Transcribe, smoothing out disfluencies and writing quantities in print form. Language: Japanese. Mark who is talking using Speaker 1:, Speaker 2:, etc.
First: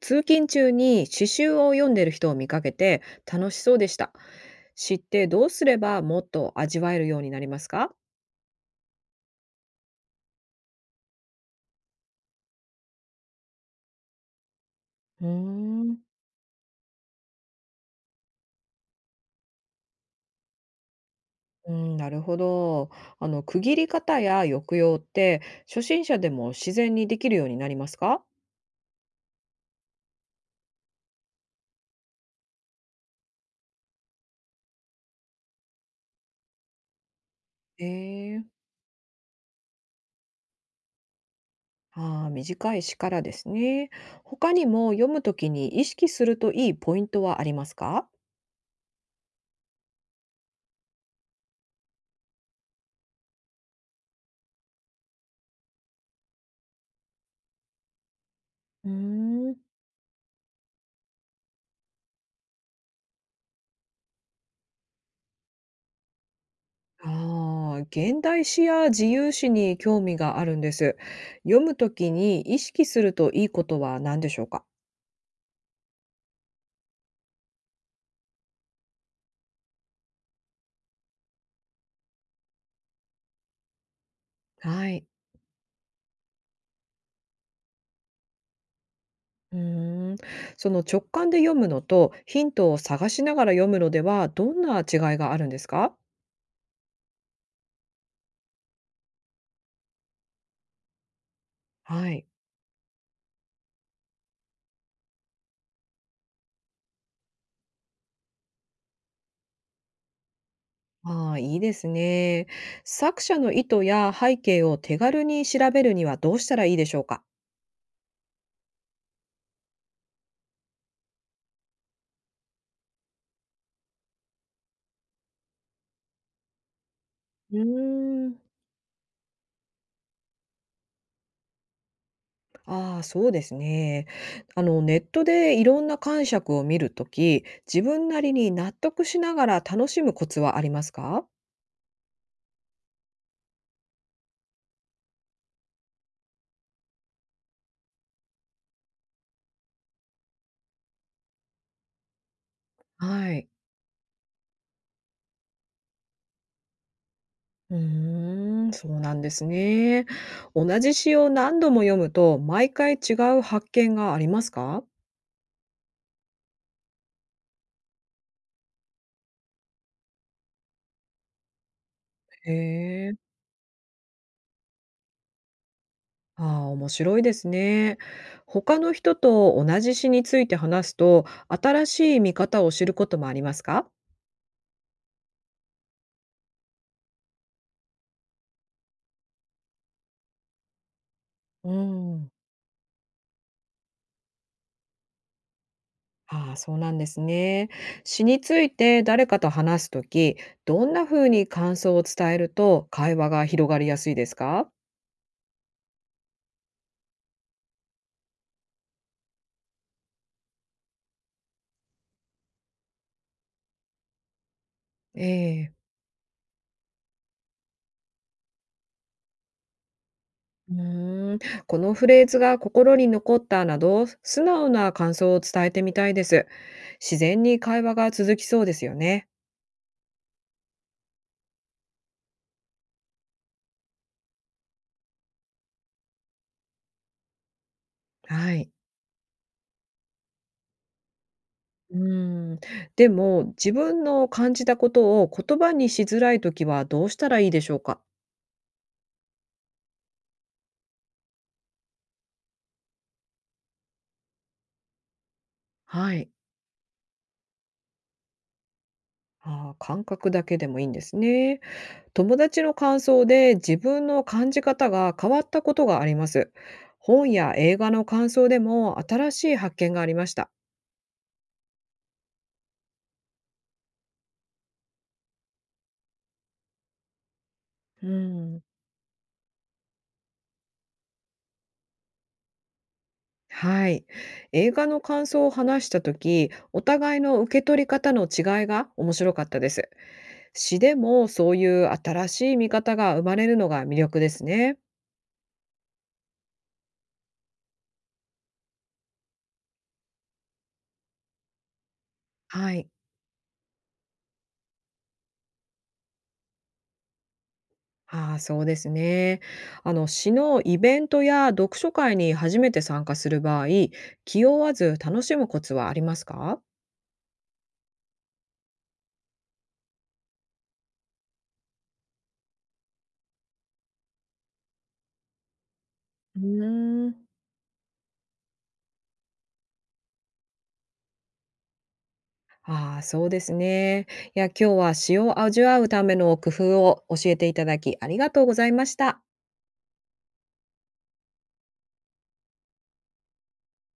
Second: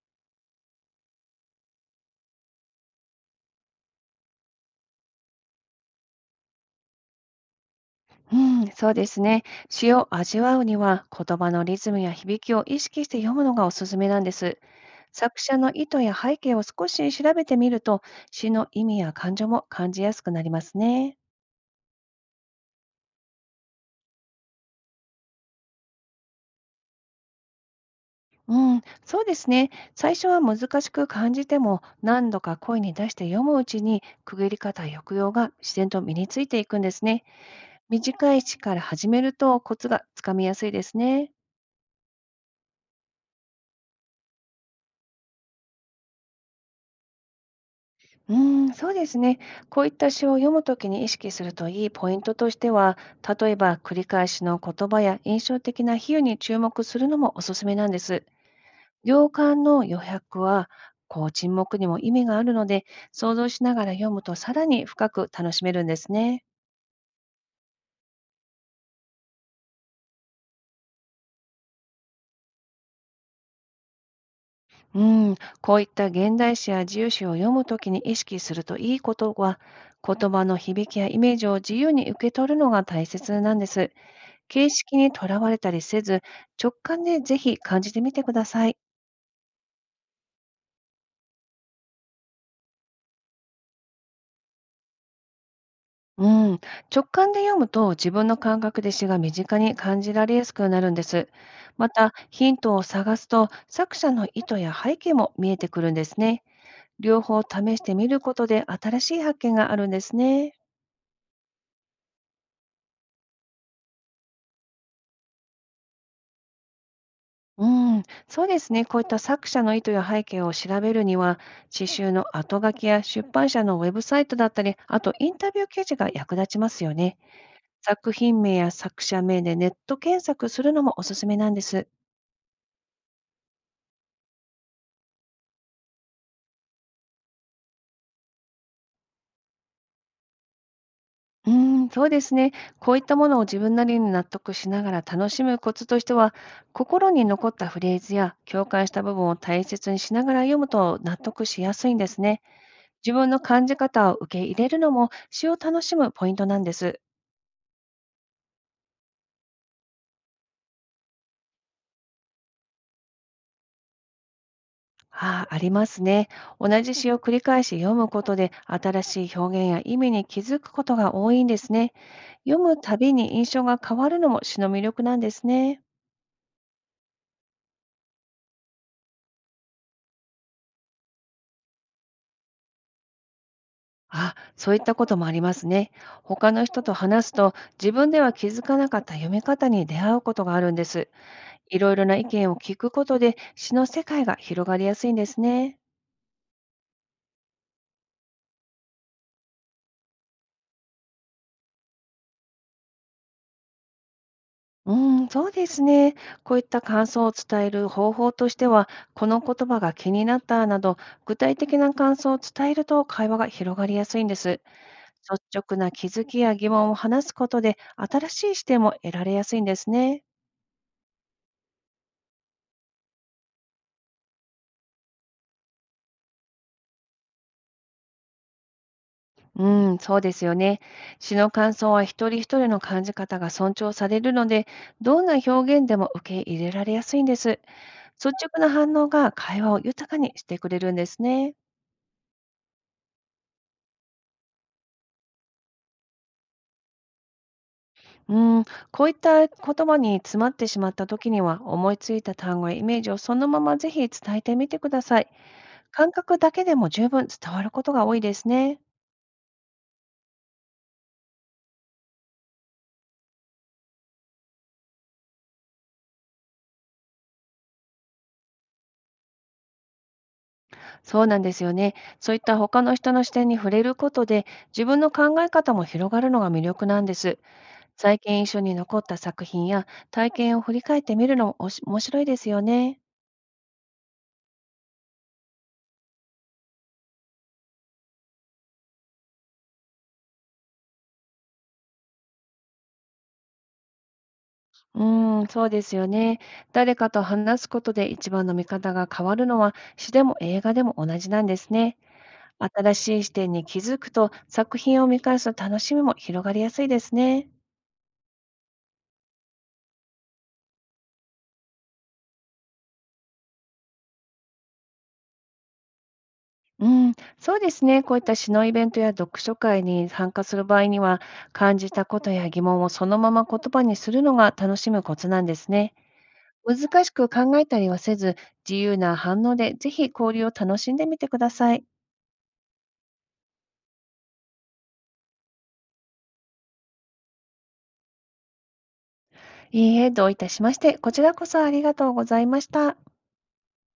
Speaker 1: 通勤中に詩集を読んでる人を見かけて楽しそうでした。詩ってどうすればもっと味わえるようになりますか？
Speaker 2: うん、そうですね。詩を味わうには、言葉のリズムや響きを意識して読むのがおすすめなんです。
Speaker 1: うー
Speaker 2: 作者の意
Speaker 1: ん、
Speaker 2: 図や背景を少し調べてみると、詩の意味や感情も感じやすくなりますね。
Speaker 1: うん、なるほど。あの、区切り方や抑揚って初心者でも自然にできるようになりますか？
Speaker 2: うん、そうですね。最初は難しく感じても、何度か声に出して読むうちに、区切り方や抑揚が自然と身についていくんですね。
Speaker 1: え
Speaker 2: 短い
Speaker 1: え、
Speaker 2: 詩から始めるとコツがつかみやすいですね。
Speaker 1: ああー、短い詩からですね。他にも読むときに意識するといいポイントはありますか？
Speaker 2: うーそうですね。こういった詩を読むときに意識するといいポイントとしては、例えば繰り返しの言葉や印象的な比喩に注目するのもおすすめなんです。
Speaker 1: うー
Speaker 2: 行
Speaker 1: ん、
Speaker 2: 間の余白は、こう沈黙にも意味があるので、想像しながら読むとさらに深く楽しめるんですね。
Speaker 1: ああ、現代詩や自由詩に興味があるんです。読むときに意識するといいことは何でしょうか？
Speaker 2: うん、こういった現代詩や自由詩を読むときに意識するといいことは、言葉の響きやイメージを自由に受け取るのが大切なんです。形
Speaker 1: は
Speaker 2: 式
Speaker 1: い。
Speaker 2: にとらわれたりせず、直感でぜひ感じてみてください。
Speaker 1: うーん。その直感で読むのとヒントを探しながら読むのではどんな違いがあるんですか？
Speaker 2: うん、直感で読むと自分の感覚で詩が身近に感じられやすくなるんです。ま
Speaker 1: は
Speaker 2: た、
Speaker 1: い。
Speaker 2: ヒントを探すと作者の意図や背景も見えてくるんですね。両方試してみることで新しい発見があるんですね。
Speaker 1: ああ、いいですね。作者の意図や背景を手軽に調べるにはどうしたらいいでしょうか？
Speaker 2: うん、そうですね。こういった作者の意図や背景を調べるには、詩集の後書きや出版社のウェブサイトだったり、あとインタビュー記事が役立ちますよね。
Speaker 1: う
Speaker 2: 作
Speaker 1: ーん。
Speaker 2: 品名や作者名でネット検索するのもおすすめなんです。
Speaker 1: ああ、そうですね。あの、ネットでいろんな解釈を見るとき、自分なりに納得しながら楽しむコツはありますか？
Speaker 2: うーそうですね。こういったものを自分なりに納得しながら楽しむコツとしては、心に残ったフレーズや共感した部分を大切にしながら読むと納得しやすいんですね。自分
Speaker 1: は
Speaker 2: の
Speaker 1: い。
Speaker 2: 感じ方を受け入れるのも詩を楽しむポイントなんです。
Speaker 1: うーん、そうなんですね。同じ詩を何度も読むと、毎回違う発見がありますか？
Speaker 2: ああ、ありますね。同じ詩を繰り返し読むことで新しい表現や意味に気づくことが多いんですね。
Speaker 1: へ
Speaker 2: 読むた
Speaker 1: え。
Speaker 2: びに印象が変わるのも詩の魅力なんですね。
Speaker 1: ああ、面白いですね。他の人と同じ詩について話すと、新しい見方を知ることもありますか？
Speaker 2: あ、そういったこともありますね。他の人と話すと自分では気づかなかった読み方に出会うことがあるんです。
Speaker 1: う
Speaker 2: いろいろな意
Speaker 1: ん。
Speaker 2: 見を聞くことで詩の世界が広がりやすいんですね。
Speaker 1: ああ、そうなんですね。詩について誰かと話すとき、どんなふうに感想を伝えると会話が広がりやすいですか？
Speaker 2: うん、そうですね。こういった感想を伝える方法としては、この言葉が気になったなど、具体的な感想を伝えると会話が広がりやすいんです。
Speaker 1: え
Speaker 2: 率
Speaker 1: え。
Speaker 2: 直な気づきや疑問を話すことで、新しい視点も得られやすいんですね。
Speaker 1: うーん、このフレーズが心に残ったなど、素直な感想を伝えてみたいです。自然に会話が続きそうですよね。
Speaker 2: うん、そうですよね。詩の感想は一人一人の感じ方が尊重されるので、どんな表現でも受け入れられやすいんです。率
Speaker 1: は
Speaker 2: 直な
Speaker 1: い。
Speaker 2: 反応が会話を豊かにしてくれるんですね。
Speaker 1: うーん。でも、自分の感じたことを言葉にしづらいときはどうしたらいいでしょうか？
Speaker 2: うん、こういった言葉に詰まってしまった時には、思いついた単語やイメージをそのままぜひ伝えてみてください。
Speaker 1: は
Speaker 2: 感
Speaker 1: い。
Speaker 2: 覚だけでも十分伝わることが多いですね。
Speaker 1: ああ、感覚だけでもいいんですね。友達の感想で自分の感じ方が変わったことがあります。本や映画の感想でも新しい発見がありました。
Speaker 2: そうなんですよね。そういった他の人の視点に触れることで、自分の考え方も広がるのが魅力なんです。
Speaker 1: う
Speaker 2: 最近一緒
Speaker 1: ん、
Speaker 2: に残った作品や体験を振り返ってみるのもおし面白いですよね。
Speaker 1: はい。映画の感想を話したとき、お互いの受け取り方の違いが面白かったです。詩でもそういう新しい見方が生まれるのが魅力ですね。
Speaker 2: そうですよね。誰かと話すことで一番の見方が変わるのは、詩でも映画でも同じなんですね。
Speaker 1: はい。
Speaker 2: 新しい視点に気づくと、作品を見返す楽しみも広がりやすいですね。
Speaker 1: ああ、そうですね。あの、詩のイベントや読書会に初めて参加する場合、気負わず楽しむコツはありますか？
Speaker 2: うん、そうですね。こういった詩のイベントや読書会に参加する場合には、感じたことや疑問をそのまま言葉にするのが楽しむコツなんですね。
Speaker 1: う
Speaker 2: 難
Speaker 1: ー
Speaker 2: し
Speaker 1: ん。
Speaker 2: く考えたりはせず、自由な反応でぜひ交流を楽しんでみてください。
Speaker 1: ああ、そうですね。いや、今日は詩を味わうための工夫を教えていただき、ありがとうございました。
Speaker 2: いいえ、どういたしまして、こちらこそありがとうございました。